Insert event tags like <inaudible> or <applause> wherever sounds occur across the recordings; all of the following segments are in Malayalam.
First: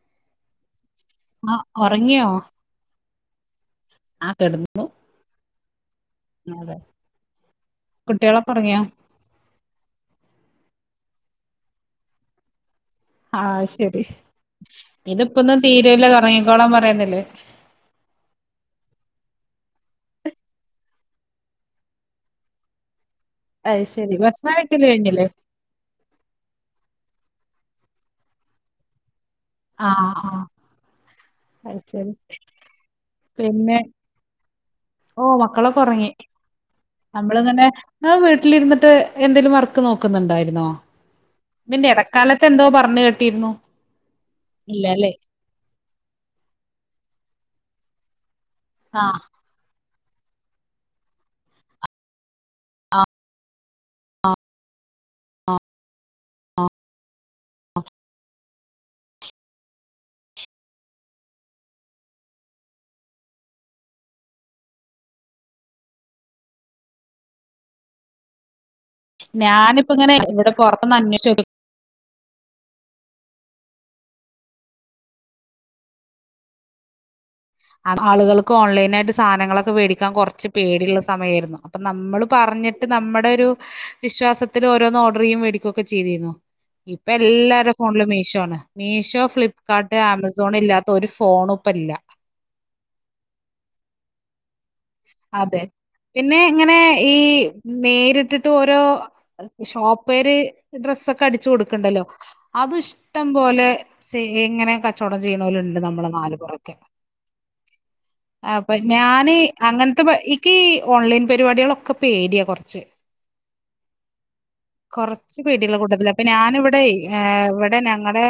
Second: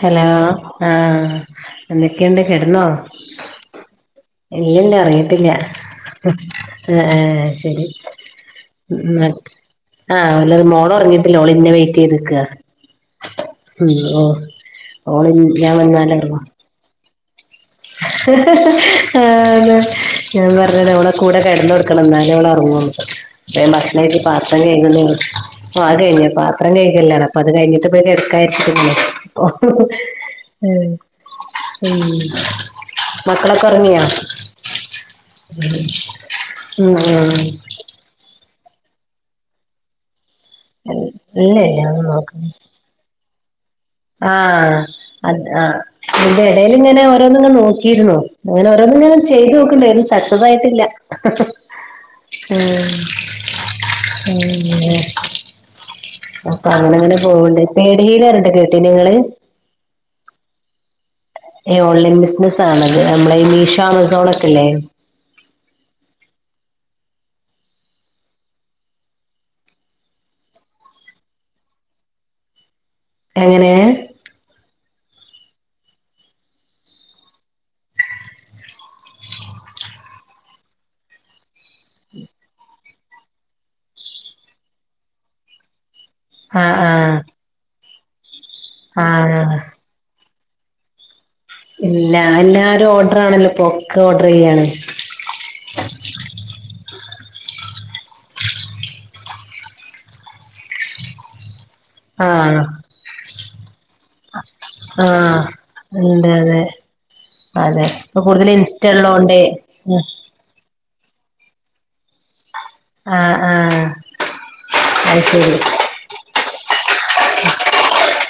ഹലോ ആഹ് ആ ഉറങ്ങിയോ എന്തെക്കേണ്ട് കേടന്നോ ആ കിടന്നു ഇല്ലല്ലാ ഒറങ്ങിട്ടില്ല അതെ ഏഹ് ഏഹ് ശെരി കുട്ടികളൊക്കെ ഉറങ്ങിയോ മ ആഹ് മോള് ഒറങ്ങിട്ടില്ല അവളെന്നെ വെയിറ്റ്യ്ത്ക്ക ആഹ് ശരി ഓള് ഇതിപ്പൊന്നും ഞാൻ തീരൂല്ല വന്നാലേ ഉറങ്ങു ഒറങ്ങിക്കോളാൻ പറയുന്നില്ലേ ആഹ് ഞാൻ പറഞ്ഞെരാ ഒളെ കൂടെ കടന്ന്ടുക്കണം ന്നാലെ ഓള് ഒറങ്ങുള്ളൂ പ്പോ ഞാന് അത് ഭക്ഷണം ശരി കഴിച്ച് പാത്രം കഴിക്കല് കഴികുന്നേണ് കഴിഞ്ഞില്ലേ <unintelligible> ആഹ് അത് കഴിഞ് പാത്രം കഴികലിലാണ് അപ്പൊ അത് കഴിഞ്ട്ട് <unintelligible> ആ ആ ഉം അത് ഉം ശരി മക്കളൊക്കെ ഒർങ്ങിയാ ഓഹ് മക്കളൊക്കെ ഉറങ്ങി ഉം ഉം നമ്മളിങ്ങനെ ന്നാ വീട്ടിലിരുന്നിട്ട് എന്തേലും വർക്ക് നോക്കുന്നുണ്ടായി ന്നോ ഇല്ല ഇല്ല ഇതിന്റെ ഒന്നും ഇടക്കാലത്ത് നോക്കുന്നില്ല എന്തോ പറഞ് കെട്ടിരുന്നു ആഹ് അത് ആഹ് അയ്ന്റെ എടേല് ഇങ്ങനെ ഓരോന്നിങ്ങനെ നോക്കിയിരുന്നു. ആ അങ്ങനെഓരോന്നിങ്ങനെ ചെയ്തു നോക്ക്ണ്ട് ഒന്നും സക്സസായിട്ടില്ല ആഹ് പിന്നെ അപ്പൊ അങ്ങനെ ങ്ങനെ പോവ്ണ്ട് പീടിലാരുണ്ട് കേട്ടിനൊങ്ങള് ഏഹ് ഓൺലൈൻ ബിസ്നസ്സാണത് നമ്മളെ ഈ മീഷോ ആമസോണ ക്കെല്ലേ ഞാന്പ്പങ്ങനെ ഇവിടെ പൊറത്തൊന്ന് അന്വേഷ്ചോക്കി എങ്ങനെ അപോ ആളുകൾക്കോൺലൈനായിട്ട് സാനങ്ങളൊക്കെ വേടിക്കാ കൊർച്ച് പേടിള്ള സമയേര്ന്നു അപ്പൊ നമ്മള് പറഞ്ഞിട്ട് നമ്മടെരു വിശ്വാസത്തില് ഓരോന്ന് ഓഡ്രിയ്യും വേടികൊക്കെ ചീതീര്ന്നു ആഹ് ഇപ്പെ ആഹ് എല്ലാരെ ഫോൺലും മീഷോ ആണ് മീഷോ ആഹ് ഫ്ലിപ്കാർട്ട് ആമസോണി ല്ലാത്ത ത്തൊരു ഫോണുംപ്പല്ല എല്ലാരു ഓഡ്രറാണല്ലോ പൊക്കെ ഓഡ്രിയ്യാണ് അതെ പിന്നെങ്ങനെ ഈ നേരിട്ട്ട്ട് ഓരോ ഷോപ്പേര് ഡ്രസ്സൊക്കെ അടിച്ചോട് ക്ണ്ടല്ലോ ആഹ് അതുംഷ്ടം പോലെ സൈ ങ്ങനെ കച്ചോടം ആഹ് ചെയ്യണോല്ണ്ട് നമ്മളെ നാലുപൊറൊക്കെ അതെപ്പൊ കൂടുതല് ഇൻസ്റ്റള്ളോൺടേ അങ്ങൻത്തെപോ ഇക്ക് ഓൺലൈൻ പരിപാടിളൊക്കെ പേടിയ കൊർച്ച് ആഹ് ആഹ് അത് കൊറച്ച് ശരി പേടിള്ള കൂട്ടത്തില പ്പ ഞാന്വ്ടെയ് ഏ വ്ടെ ഞങ്ങടെ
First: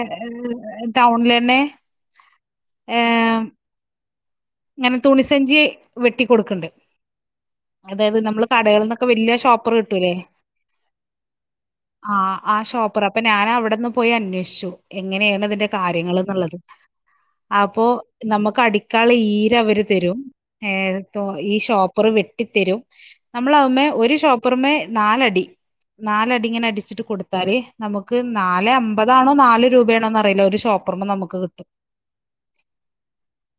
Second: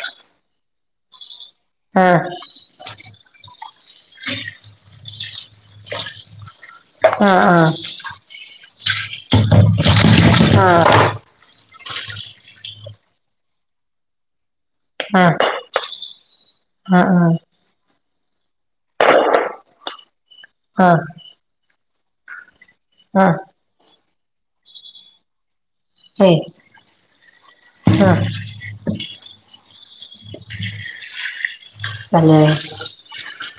ടൗൺലെന്നെ ആഹ്‌ ഏഹ്‌ ങ്ങനെ തുണിസഞ്ചി വെട്ടി കൊട്ക്ണ്ട് ആഹ് ആഹ് അതായത് നമ്മള് കടേൾന്നൊക്കെ വല്യ ഷോപ്പറ് കിട്ടൂലേ ആഹ് ആഹ്‌ ആഹ് ഷോപ്പറ് അപ്പൊ ഞാന അവ്ടെന്ന് പോയി അന്വേഷ്ച്ചു ആഹ് എങ്ങനെയെന്ന് ഇതിന്റെ കാര്യങ്ങള്ന്ന്ള്ളത് ആഹ് അപ്പോ നമക്ക് അടിക്കാൻള്ള ഈ ഈരവര് തരും ഏ ആഹ് തോ ഈ ഷോപ്പറ് വെട്ടി തരും ആഹ് നമ്മളഹ് മേ ഒരു ഷോപ്പറ്മേ നാലടി ഏയ് നാലടിങ്ങനെ അടിച്ചിട്ട് കൊട്ത്താല് നമുക്ക് ആഹ് നാല് അമ്പതാണോ നാല് രൂപേണോന്നറിയില ഒരു ഷോ ത്രണ്ണം നമുക്ക് ക് ട്ടും തന്നെ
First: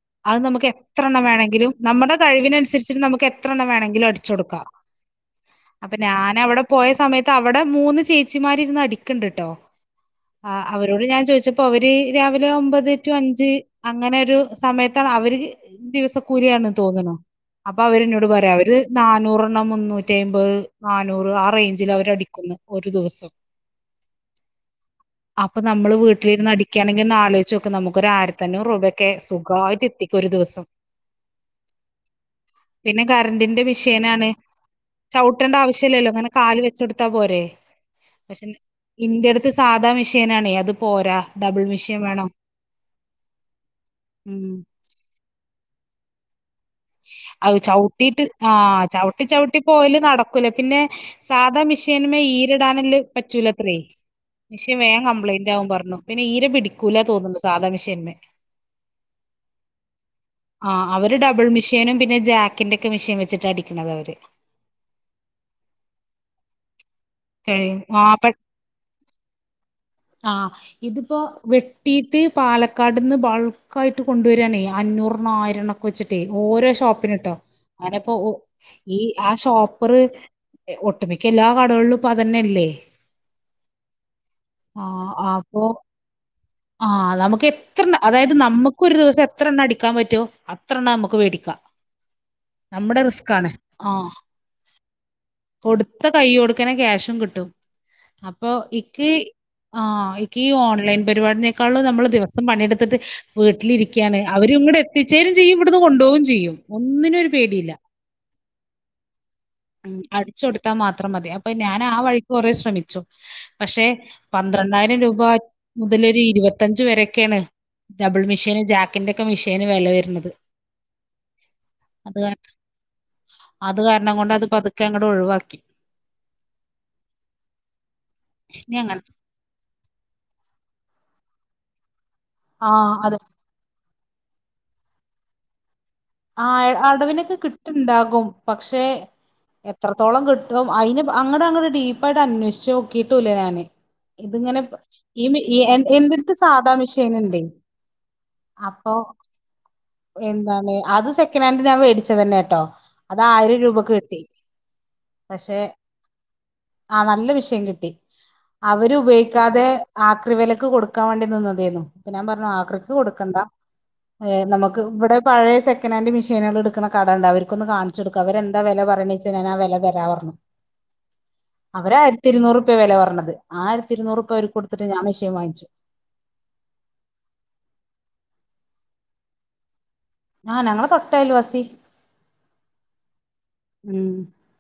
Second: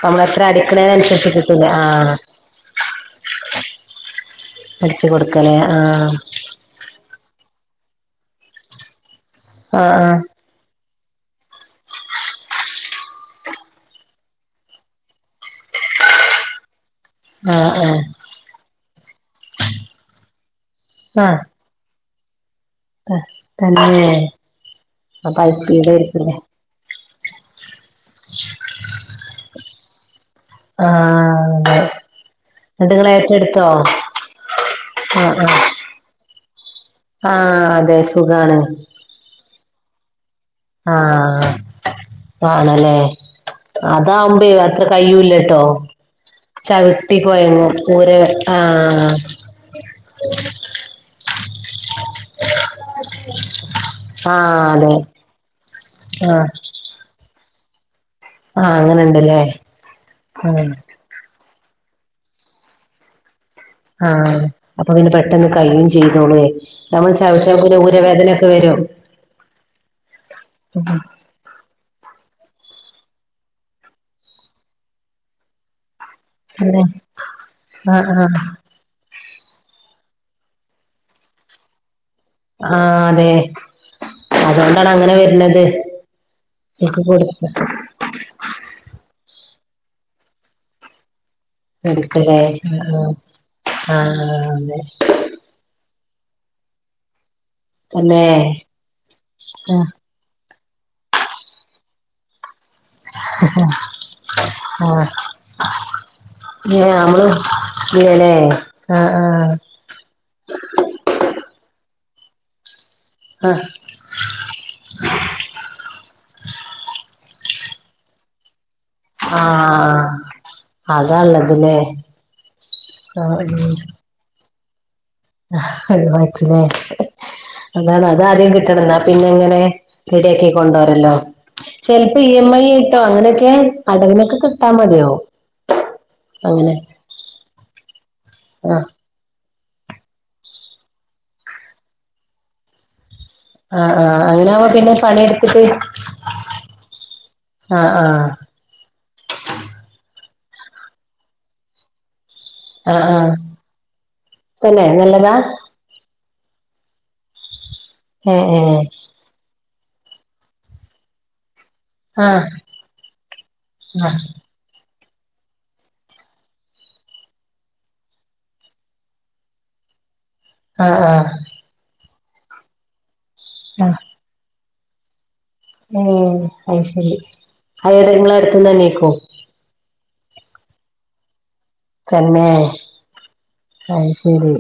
നമ്മളെത്ര അടിക്ക്ണേന ൻസരിച്ച് കിട്ടുംലേ ആഹ് കഴിവിനൻസരിച്ചിട്ട് നമുക്ക് എത്രണ്ണം വേണങ്കിലും അടിച്ചൊട്ക്കാ അടിച്ചു കൊടുക്കലേ അപ്പെ ആഹ് ഞാനവ്ടെ പോയ സമയത്ത് അവ്ടെ മൂന്ന് ചേച്ചിമാരിര്ന്ന് അടിക്ക്ൺണ്ട്ട്ടോ ആഹ് ആഹ് ആഹ് അവരോട് ഞാചോയിച്ചപ്പോ അവര് രാവിലെ ഒമ്പത് റ്റു അഞ്ച് അങ്ങനെരു സമയത്താണ് അവര് ദിവസക്കൂലിയാണ് തോന്ന്ണു ആഹ് അപ്പൊ ആഹ് അവരെന്നോട് പറ്യ അവര് നാന്നൂറണ്ണം മുന്നൂറ്റയ്മ്പത് നാന്നൂറ് ആഹ് റൈഞ്ച്ല് അവരടിക്കുംന്ന് ഒര് ദ് ആഹ് വസം തന്നെ അപ്പൊ അത് അപ്പനമ്മള് സ്പീഡായിരിക്കുല്ലേ വീട്ടില്ര്ന്ന് അടി ക്യാണെങ്കി ഒന്നാലോയ്ചോക്ക് നമുക്ക് ഒരാര്ത്തഞ്ഞൂറൂബെക്കെ സുഖായിട്ടെത്തിക്കരു ദിവസ ആഹ് തെ പിന്നെ കര്ന്റിന്റെ മിഷേനാണ് ആഹ് ചവ്ട്ടണ്ട ആഹ് ആവശ്യല്ലല്ലോ ഇങ്ങനെ കാല് വെച്ചൊട്ത്താ പോരെ ആഹ് അതെ പക്ഷെ ന് സുഖാണ് ഇൻ്റെട്ത്ത് സാധാ മിഷേനാണേ അത് പോരാ ആഹ് ഡബിൾ മെഷീൻ വേണം. ആണല്ലേ ഉം അതാംമ്പേ അത്ര കയ്യൂല്ലട്ടോ ചവിട്ടി അത് പോയങ്ങും ഊരെ വെ ആഹ് പോയല് നടക്വലേ പിന്നെ സാധാ മിഷേന്മേ ഈ ല്ടാനല്ല് പറ്റൂലത്രേ ആഹ് മിഷേം അതെ വേം കംപ്ലയ്ന്റാവും പർണു പിന്നെ ഈര ആഹ് പിടിക് കുലെ തോന്നുന്നു സാധാ മെഷൃന്നെ ആഹ് അങ്ങനിണ്ടല്ലേ ആഹ് ഒരു ഡബിൾ മെഷി ക്കാനും പിന്നെ ജാക്കിന്റെക്കെ മെഷീൻ വെച്ചിട്ടടി ആഹ് അപ്പൊ പിന്നെ പെട്ടെന്ന് കഴിയേം ചെയ്തോളുവേ നമ്മൾ ചവിട്ടാൻ പിന്നെ കഴിയും ആഹ് പെട്ട് ഊരവേദനൊക്കെ വരും ആഹ് ഇതിപ്പോ വെട്ട് ട്ടിട്ടി പാലക്കാട്ന്ന് ബൾക്കായിട്ട് കൊണ്ടുവെരാണെ അഞ്ഞൂറെണ്ണം ആയിരെണ്ണം കൊച്ചിട്ടേ ഓരോ അതെ ഷോപ്പിനിട്ടോ ആഹ് അങ്ങനിപ്പോ ആഹ് ഒ ഈ ആ ഷോപ്പറ് ഒട്ടുമിക്ക എല്ലാ കടകൾലും ആഹ് അതെ അതുകൊണ്ടാണ് ആഹ് അങ്ങനെ വെർണത് അപ്പൊ ആഹ് നമുക്കെ എത്രണ്ണ അതായിത് നമുക്കൊരെസ്സം എത്രെണ്ണം അടിക്കാൻ പറ്റോ അത്രെണ്ണം നമുക്ക് വേടിക്കാ വേടിക്കാല്ലേ ഉം ഉം ആ ആഹ് അതെ കൊടുത്ത കൈയോട്ക്കന്നേ ക്യാഷും കിട്ടും അല്ലേ അപ്പൊ ഇക്ക് ആഹ് ഇ ക്കീ ഓൺലൈൻ പരിപാടിനേക്കാളും നമ്മള് ദിവസം പണിയെടുത്തിട്ട് വീട്ടിലിരിക്കാണെ അവര് ഇങ്ങട് ആഹ് എത്തിച്ചേരേം ചെയ്യും ഇവിട്ന്ന് കൊണ്ടുപോവും ചെയ്യും ഏ നമ്മള് ഒന്നിനൊരു പേടില്ലാ ഇല്ലല്ലേ ആഹ് ആഹ് ഉം അടിച്ച് കൊടുത്താ മാത്രം മതി അപ്പൊ ഞാൻ ആ വഴിക്ക് കൊറെ ശ്രമിച്ചു ആഹ് പക്ഷെ പന്ത്രണ്ടായിരം രൂപ മുതലൊരു ഇരുപത്തഞ്ച് വെരേക്കാണ് ഡബിൾ മെഷീന് ജാ ക്കിന്റെക്ക മെഷീന് വെല വെര്ണത് അതാ ഒള്ളതില്ലേ ആഹ് ഉം അത് കാരണം കൊണ്ട് അത് പതുക്കെ അങ്ങട് ഒഴിവാ ആഹ് ഒഴിവാക്കണേ അതാണ് അത് ആദ്യം ഇനി കിട്ടണം എന്നാ അങ്ങനെ പിന്നെങ്ങനെ റെഡിയാക്കി കൊണ്ടുവരല്ലോ ചെലപ്പോ ഇ എം ഐ ആഹ് കിട്ടും അതെ അങ്ങനൊക്കെ കടയിലൊക്കെ കിട്ടാ മടിയാവും ആഹ് അടവിനൊക്കെ കിട്ടുണ്ടാകും പക്ഷേ ആഹ് എത്രത്തോളം കിട്ടും അയിന് അങ്ങട് അങ്ങട് ഡീപ്പായിട്ട് അന്വേഷ്ച്ചോ കിട്ടൂല ഞാന് ആഹ് ആഹ് ഇതിങ്ങനെ അങ്ങനാവുമ്പോ പിന്നെ ഈം ഈ പണിയെടുത്തിട്ട് എന്റെടുത്ത് സാധാ മെഷീനുണ്ട് ആഹ് ആഹ് അപ്പൊ എന്താണ് അത് സെക്കനാൻഡ് ഞാൻ മേടിച്ചതന്നെ ട്ടോ ആഹ് ആഹ് അതിയിരം രൂപക്ക് കിട്ടി തന്നെ നല്ലതാ പക്ഷെ ആഹ് നല്ല വിഷയം കിട്ടി ഏഹ് ഏഹ് അവരു ഉപയി ക്കാതെ ആക്രി വെലക്ക് കൊടുക്കാ വേണ്ടി നിന്നതാര്ന്നു ഞാൻ ആഹ് പറഞ്ഞു ആക്രിക്ക് കൊടുക്കണ്ട ആഹ് ഏ നമുക്ക് ഇവിടെ പഴയ സെ സെക്കനാൻഡ് മെഷൃനുകള് എടുക്കണ കട ഇണ്ട് അവർക്കൊന്നു കാണിചൊടുക്ക അവരെന്താ വെല പറയണ വെച്ചാ ഞാൻ ആ വെല തെരാ പർഞ്ഞു ആഹ് ആഹ് അവര് ആയിരത്തി ഇരുന്നൂറ്പ്യ വെല പറഞ്ഞത് ആയിരത്തി ഇരുന്നൂറുപൃ ഓര്ക്ക് കൊടുത്തിട്ട് ഞാൻ മെഷൃൻ വാങ്ങിച്ചു ഏ അയി ശരി അയാള് ഇങ്ങളടുത്ത്ന്നനായിക്കോ ആഹ് ഞങ്ങള തൊട്ടയൽ വാസി തന്നെ ഉം അയ്ശരി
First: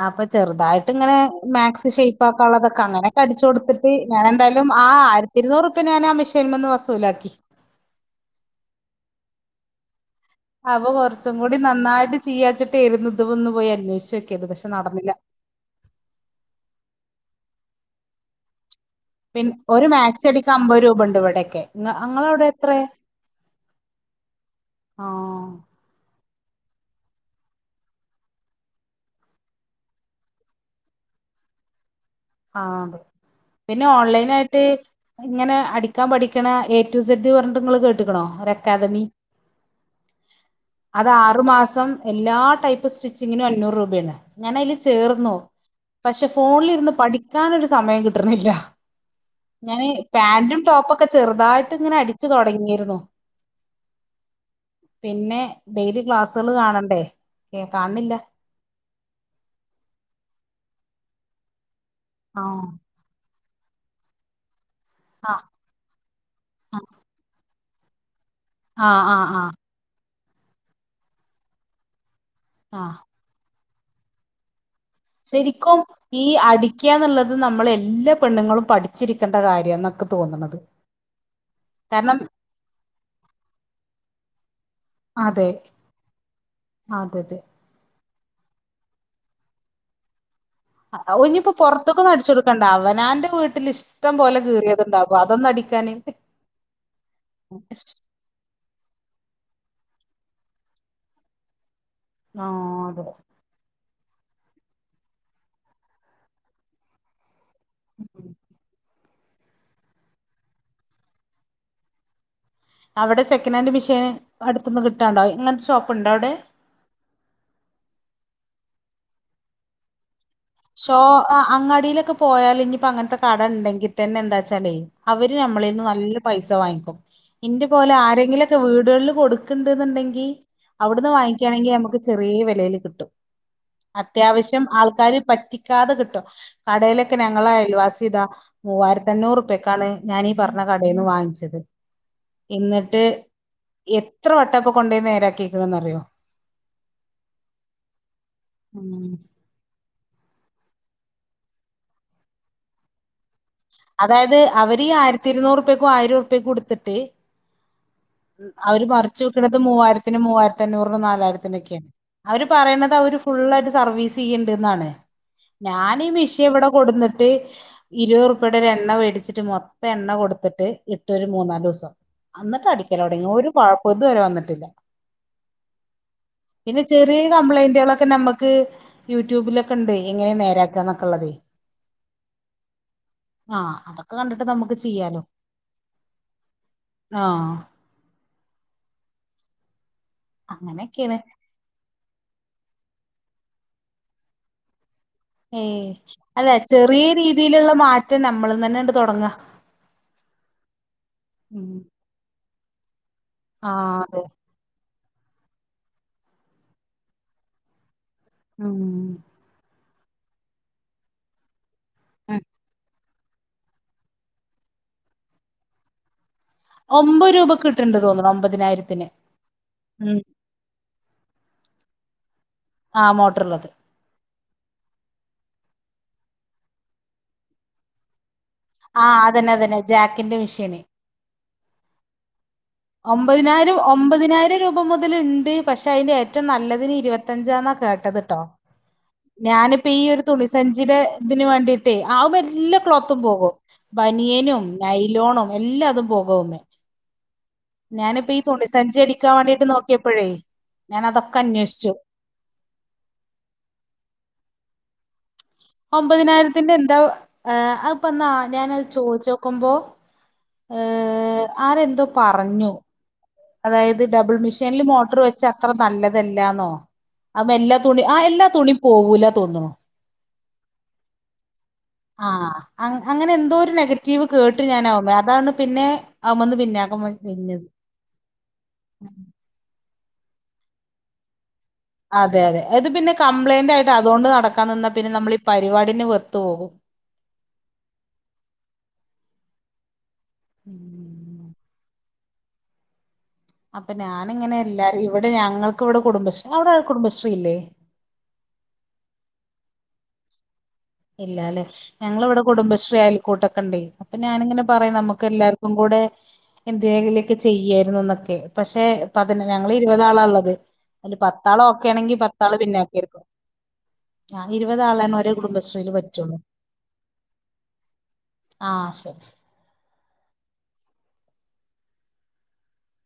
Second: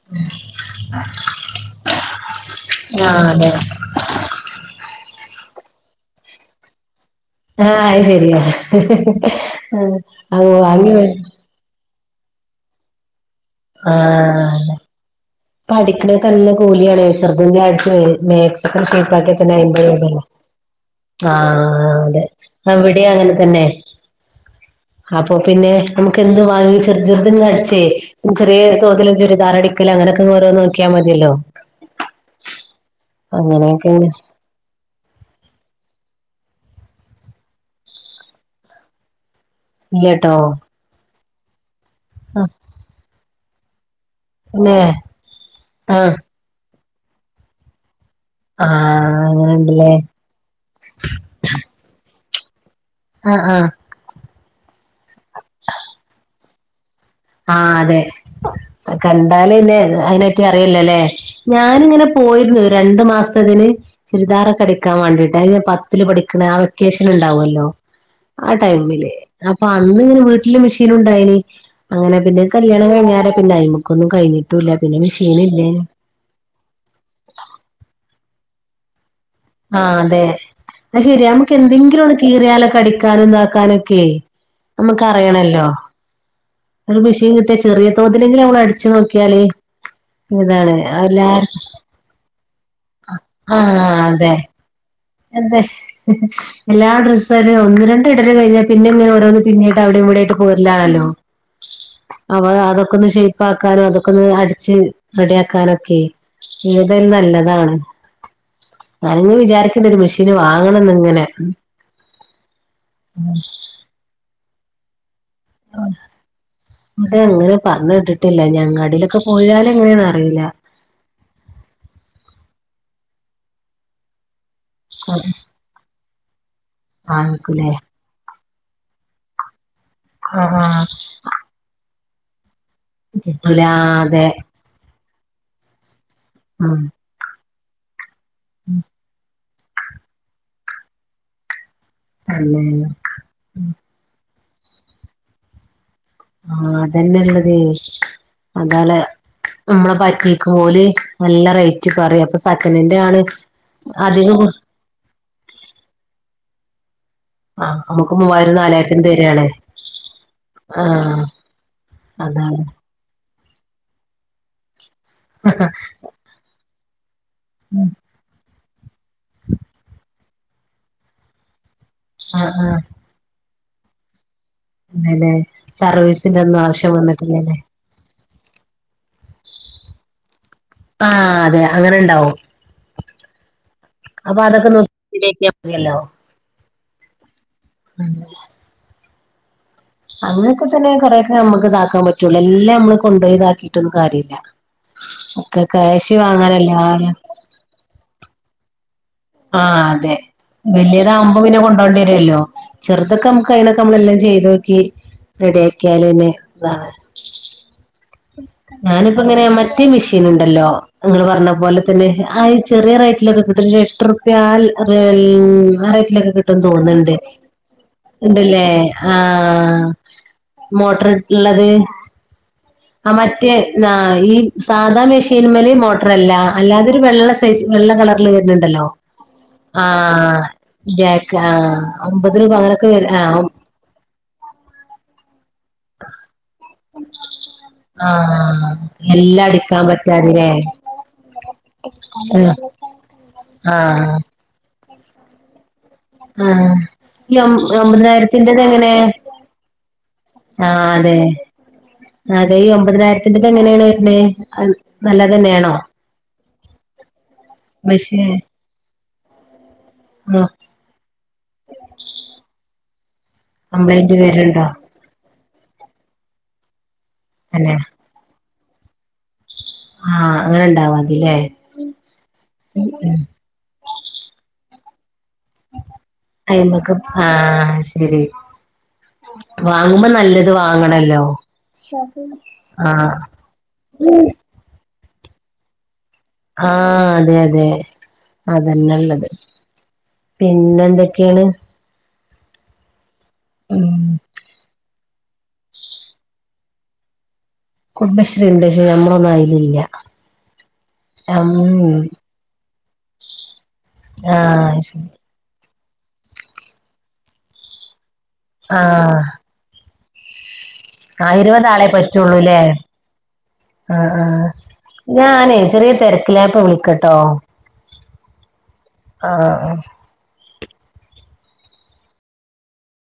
ആ അപ്പൊ ചെറുതായിട്ടിങ്ങനെ മാക്സ് ഷെയപ്പാക്കാള്ളതൊക്കെ അങ്ങനൊക്കെ ആഹ് അടിച്ച് അതെ കൊടുത്ത് തീ ഞാനെന്തായാലും ആ ആയിരത്തിരുന്നൂറുപ്പ്യ ഞാനാ മെഷൃൻമേന്ന് വസൂലാക്കി ആഹ് അയ് ശരിയാ ആഹ് അപ്പൊ വാങ്ങി കൊറച്ചും കൂടി നന്നായിട്ട് ചിയ്യാവെച്ചിട്ടാര്ന്നു ഇതൊന്ന് പോയി അന്വേഷിച്ചോക്കെത് പക്ഷെ നടന്നില്ല പഠിക്കണക്ക നല്ല കൂലിയാണ് ചെറുത്തിന്റെ ആഴ്ച്ച മാത്‍സക്കെ ഷെ പിന്നെ ഒരു മാക്സി അടിക്കാൻ അമ്പത് രൂപ ഉണ്ട് <unintelligible> ഇവിടെയൊക്കെ ഇങ്ങ ആഹ് അതെ ഇങ്ങളവിടെ ആ എത്രയാ ഇവിടെ അങ്ങനെ തന്നെ അപ്പൊ ആഹ് പിന്നെ നമുക്ക് എന്ത് വാങ്ങി ചെറിയ ചെറുന്ന് അടിച്ചേ ചെറിയ തോതിൽ ഒരു ചുരിദാറടിക്കൽ അങ്ങനെ രോ നോക്കിയാ മതില്ലോ ആഹ് അതെ പിന്നെ അങ്ങനെയൊക്കെ ഓൺലൈൻ ആയിട്ട് ഇങ്ങനെ അടിക്കാൻ പഠിക്കണ എ ടു സെഡ് പറഞ്ഞ നിങ്ങള്ൾ കേട്ടക്കണോ ഒരു അക്കാദമി ഇല്ലേട്ടോ അത് ആറു മാസം എല്ലാ ടൈപ്പ് സ്റ്റിച്ചിങ്ങിനും അഞ്ഞൂറ് രൂപയാണ് ഞാൻ അതിൽ പിന്നെ ചേർന്നു ആഹ് പക്ഷെ ഫോണിലിരുന്ന് പഠിക്കാനൊരു സമയം കിട്ടുന്നില്ല കിട്ടണില്ല ആഹ് ഞാന് അങ്ങനെണ്ടല്ലേ പാന്റും ടോപ്പൊക്കെ ചെറുതായിട്ട് ഇങ്ങനെ അടിച്ചു തുടങ്ങിയിരുന്നു ആഹ് ആഹ് പിന്നെ ഡെയിലി ക്ലാസുകൾ കാണണ്ടേ ഏ ആഹ് അതെ കാണില്ല കണ്ടാലന്നെ അതിനെറ്റി അറിയില്ലല്ലേ ഞാനിങ്ങനെ പോയിരുന്നു ആഹ് രണ്ടു മാസത്തിന് ചുരിദാറൊക്കെടിക്കാൻ വേണ്ടിട്ട് ആഹ് അ പത്ത് പഠ ആഹ് വെക്കേഷൻ ഉണ്ടാവല്ലോ ആ ആഹ് ടൈമില് ആഹ് ആഹ് അപ്പൊ അന്ന് ഇങ്ങനെ വീട്ടില് മെഷീൻ ഉണ്ടായിന് അങ്ങനെ പിന്നെ കല്യാണം ആഹ് കിഞ്ഞരേ പിന്നെ അ്മുക്ക ഒന്നും കഴിഞ്ഞിട്ട് പിന്നെ ശരിക്കും മെഷീനില്ലേനു ഈ അടിക്കന്നുള്ളത് നമ്മൾ എല്ലാ പെണ്ണുങ്ങളും പഠിച്ചിരിക്കേണ്ട കാര്യ ആഹ് അതെ അ ശെരി നമുക്ക് എന്തെങ്കിലും ഒന്ന് കാരണം കീറിയാല അടിക്കാനും ഇതാക്കാനൊക്കെ നമുക്ക് അതെ അറിയണല്ലോ ഒരു മിഷീൻ അതെതെ കിട്ട ചെറിയ തോതിലെങ്കിലും നമ്മള് അടിച്ചു നോക്കിയാലേ ഇതാണ് ഒനി എല്ലാർ ഇപ്പോ പുറത്തൊക്കും അടിച്ചു കൊടുക്കണ്ട അവനാന്റെ വീട്ടിൽ ആഹ് ഇഷ്ടം അതെ പോലെ കീറിയത്ണ്ടാകും അതൊന്നും അതെ അടിക്കാന് എല്ലാ ഡ്രസ്സാലും ഒന്ന് രണ്ട് ട്ട ഇടല് കഴിഞ്ഞാ പിന്നെ ഇങ്ങെ ഓരോന്ന് അവിടെയും ഇവിടെയുംവിടെയട്ട പോലാണല്ലോ അവ ആഹ് അതൊക്കെ അതെ ഒന്ന് ശ ഉപ്പാക്കാനും അതൊക്കെ ഒന്ന് അടിച്ച് റെഡിയാക്കാനൊക്കെ ഏതൽ നല്ലതാണ് അനഞ്ഞഞ് വിചാരിക്കുന്ന ഒരു മെഷീന് വാങ്ങണംന്ന് ഇങ്ങനെ അവിടെ സെക്കൻഡ് ഹൻഡ് മെഷീൻ അടുനിന്ന് കിട്ടുണ്ടോങ്ങനത്തെ ഷോപ്പ്ണ്ടോ അവിടെ അത അങ്ങനെ പറഞ്ഞ ഇട്ടിട്ടില്ല അങ്ങാടിയിലൊക്കെ പോയാലും എങ്ങനെയണ അറിയില്ല അങ്ങാടിയിലൊക്കെ പോയാല ഇനിയിപ്പോ അങ്ങനത്തെ കട ഉണ്ടെങ്കിൽ തന്നെ എന്താ വെച്ചാലേ അവര് നമ്മളീന്ന് നല്ല പൈസ വാങ്ങിക്കും ഇന്റെ വാങ്ങിക്കൂലേ പോലെ ആരെങ്കിലും വീടുകളിൽ കൊടുക്കണ്ടന്നുണ്ടങ്കിൽ ആഹ് ആഹ് അവിടുന്ന് വാങ്ങിക്കുകയാണെങ്കിൽ നമുക്ക് ചെറിയ വിലയിൽ കിട്ടും കിട്ടൂല ആഹ് അതെ അത്യാവശ്യം ആൾക്കാര് പറ്റിക്കാതെ കിട്ടും ഉം കടെല് ഇപ്പം ഞങ്ങള അയൽവാസിതാ മൂവായിരത്തഞ്ഞൂറ്പ്യക്കാണ് ഞാനീ പറഞ്ഞ കടീന്ന് വാങ്ങിച്ചത് തന്നെ ഇങ്ങട്ട് എത്രവട്ടാപ്പോ കൊണ്ടേയി നേരാക്കിക്ക്ണേന്നറിയോ ആഹ് അതന്നെള്ളത് അതലേ ഉം നമ്മളെ പറ്റിക്കോല് നല്ല റേറ്റ് പറയും അപ്പൊ സക്കനൻ്റാണ് അതായത് അവര് ഈ ആയിരത്തി ഇരുന്നൂറുപ്പ്യാക്കും ആയിരം ഉറുപിയക്കും ഇടുത്തിട്ട് ആ നമുക്ക് ഉം മൂവായിരം അവര് നാലായിരത്തിന് മറിച്ച് തരാണ് വിക്കണത് മൂവായിരത്തിനും മൂവായിരത്തി ആ അഞ്ഞൂറിനും നാലായിരത്തിനൊക്കെണ് അവര് അതാണ് പറയുന്നത് അവര് ഫുുള്ളായിട്ട് സർവീസ് ചീയ്യണ്ട്ന്നാണ് ഞാനീ മിഷ്യ ഇവടെ കൊടുന്നിട്ട് ഉം ഇരുവറുപ്പടെ ഒരു എണ്ണ മേടിച്ചിട്ട് മൊത്ത എണ്ണ കൊടുത്തിട്ട് ഇട്ടൊരു മൂന്നാല്സം ആ ആ അന്നിട്ട് അടിക്കല് തൊടങ്ങി ഒരുകൊഴപ്പം ഇതുവരെ വന്നിട്ടില്ല അതെല്ലേ സർവീസിന്റെ ഒന്നും പിന്നെ ആവശ്യം ചെറിയ വന്നിട്ടില്ലല്ലേ കംപ്ലൈയിൻ്റ്കളൊക്കെ നമ്മക്ക് യൂട്യൂബിലൊക്കെണ്ട് എങ്ങനാ നേരാ ആഹ് അതെ അങ്ങനെണ്ടാവും ആഹ് അതൊക്കെ അപ്പൊ കണ്ടിട്ട് അതൊക്കെ നമുക്ക് നോക്കി ചെയ്യാലോ ശരിയാക്കിയാ മതിയല്ലോ ആഹ് ഉം അങ്ങനൊക്കെ തന്നെ അങ്ങനെയൊക്കെയാണ് കൊറെക്കെ നമ്മക്ക് ഇതാക്കാൻ പറ്റ് റ്റൊള്ളൂ എല്ലാം നമ്മള് കൊണ്ടേയിതാക്കിട്ടൊന്നും കാര്യല്ല ഒക്കെ കാശ് വാങ്ങനെല്ലാരും തീലുള്ള മാറ്റം നമ്മള്ന്നന്നെ ആണ്ട് തൊടങ്ങാ ആഹ് അതെ വല്ല്യതാവുമ്പ പിന്നെ ഉം കൊണ്ടോണ്ടി വരുവല്ലോ ചെറുതൊക്കെ നമ്മക്ക് ക്കഴിയണതൊക്കെ ആഹ് നമ്മളെല്ലാം അതെ ചെയ്തോക്കി റെഡിയാക്കിയാലന്നെ ഇതാണ് ഉം ഞാന്പ്പങ്ങനെ മറ്റേ മെഷീന്ണ്ടല്ലോ ഇങ്ങള് പറഞ്ഞ പോലെത് ല്ലേ ഉം ആഹ് ചെറിയ റേറ്റിലൊക്കെ കിട്ടും എട്ട്റുപ്യാ ആൽ <unintelligible> ആറേറ്റിലൊക്കെ കിട്ട് ട്ടും തോന്ന്ണ്ട് ഒമ്പത് രൂപക്ക് കിട്ടണ്ട് തോന്നുന്നു ഇണ്ട്ല്ലേ ഒമ്പതിനായിരത്തിന് ആഹ് ഉം മോട്ടർട്ട് ഇള്ളത് ആഹ് മറ്റേ ആഹ് ഈ സാധാ മെഷീമ്മല് മോട്ടറല്ല അല്ലാതൊരു വെള്ള സൈസ് ഈ വെള്ള കളറില് വെരുന്നുണ്ടല്ലോ ആഹ് അതന്നെ അതന്നെ ജാക്കിന്റെ ആഹ് മെഷീന് ജാക്ക് ആഹ് അമ്പതിന് പകരം ഒമ്പതിനായിരം ഒമ്പതിനായിരം രൂപ മുതൽ ഇണ്ട് പക്ഷെ അയിന്റെ ഏറ്റവും നല്ല ഇതിന് ഇരുപത്തഞ്ചന്നാ കേട്ടത്ട്ടോ ആഹ് എല്ലാം അടിക്കാൻ ഞാനിപ്പ ഈ ഒരു പറ്റാതില്ലേ തുണിസഞ്ചിടെ ഇതിന് വേണ്ടി ട്ടേ അയ്മ്മേ ആഹ് എല്ലാ ക്ലോത്തും പോകും ബനിയനും നൈലോണും എല്ലാതും പോവും ആഹ് <unintelligible> ഞാനിപ്പ ഈ ഒമ്പതിനായിരത്തിന്റെത് തുണി എങ്ങനെ സഞ്ചി അടിക്കാൻ വാണ്ടിട്ട് നോക്കിയപ്പഴേ ആഹ് അതെ ഞാനതൊക്കെ അന്വേഷിച്ചു അതെ ഈ ഒമ്പതിനായിരത്തിന്റെത് എങ്ങനെയാണ് വരണേ അ നല്ലതന്നെയാണോ ഒമ്പതിനായിരത്തിൻ്റെ എന്താ ആഹ് മെഷീൻ അതിപ്പെന്നാ ഞാനത് ചോദിച്ചോക്കുമ്പോ ആഹ് ആഹ് ആരെന്തോ പറഞ്ഞു അതായത് കംപ്ലൈന്റ് ഡബിൾ വരണ്ടോ മിഷീനിൽ മോട്ടർ വെച്ച് ച്ചത്ര നല്ലതല്ലാന്നോ അപ്പൊ തന്നെ എല്ലാ തുണി ആഹ് എല്ലാ തുണി പോവൂല തോന്ന്ണു ആഹ് അങ്ങനെണ്ടാവതില്ലേ ആഹ് അങ്ങ് അങ്ങനെ എന്തോ ഒരു നെഗറ്റീവ് കേട്ട് ഞാനവുമ്മേ അതാണ് പിന്നെ അവ്മ്മന്ന് പിന്നാക്കം വൽ വലിഞ്ഞത് ഉം വാങ്ങുമ്പോ നല്ലത് വാങ്ങണല്ലോ അതെ അതെ അത് പിന്നെ ആഹ് കംപ്ലൈന്റ് ആയിട്ട് അതുകൊണ്ട് നടക്കാൻ നിന്നാ പിന്നെ നമ്മളീ പരിപടിയെന്നെ വെറ് ആഹ് അതെ അതെ അതന്നെള്ളത് പിന്നെന്തെക്കെയാണ് ഉം അപ്പ ഉം ഞാനിങ്ങനെ എല്ലാരെ ഇവടെ ഞങ്ങൾക്ക് ഇവിടെ കുടുംബശ്രീ അവടെ കുടുംബശ്രീ ഇല്ലേ കുടുംബശ്രീ ഇണ്ട് പക്ഷേ ഞമ്മളൊന്നും അയിലില്ല ഉം ഇല്ലാല്ലെ ഞങ്ങളിവിടെ കുടുംബശ്രീ ആയൽക്കൂട്ടൊക്കെ ഇണ്ടേ അപ്പൊ ഞാനിങ്ങനെ ആഹ് പറയും ശരി നമ്മക്ക് എല്ലാര്ക്കു ക്കും കൂടെ എന്തേലൊക്കെ ചെയ്യായിരുന്നൊക്കെ പക്ഷെ ആഹ് പതിനെ ഞങ്ങള് ഇരുപത് ആളാ ഇള്ളത് അല് ആ പത്താള് ഇരുപത് ആളെ ഓക്കെയാണെങ്കി പത്താള് പറ്റുള്ളൂല്ലേ പിന്നോക്കാരിക്കും ആഹ് ഇരുപതാളെയാണ് ഒര് ഞാനേ കുടുംബശ്രീ ചെറിയ തെരക്കിലാ ഞാ ഇപ്പ വിളിക്കാട്ടോ ആഹ് <unintelligible> ആഹ്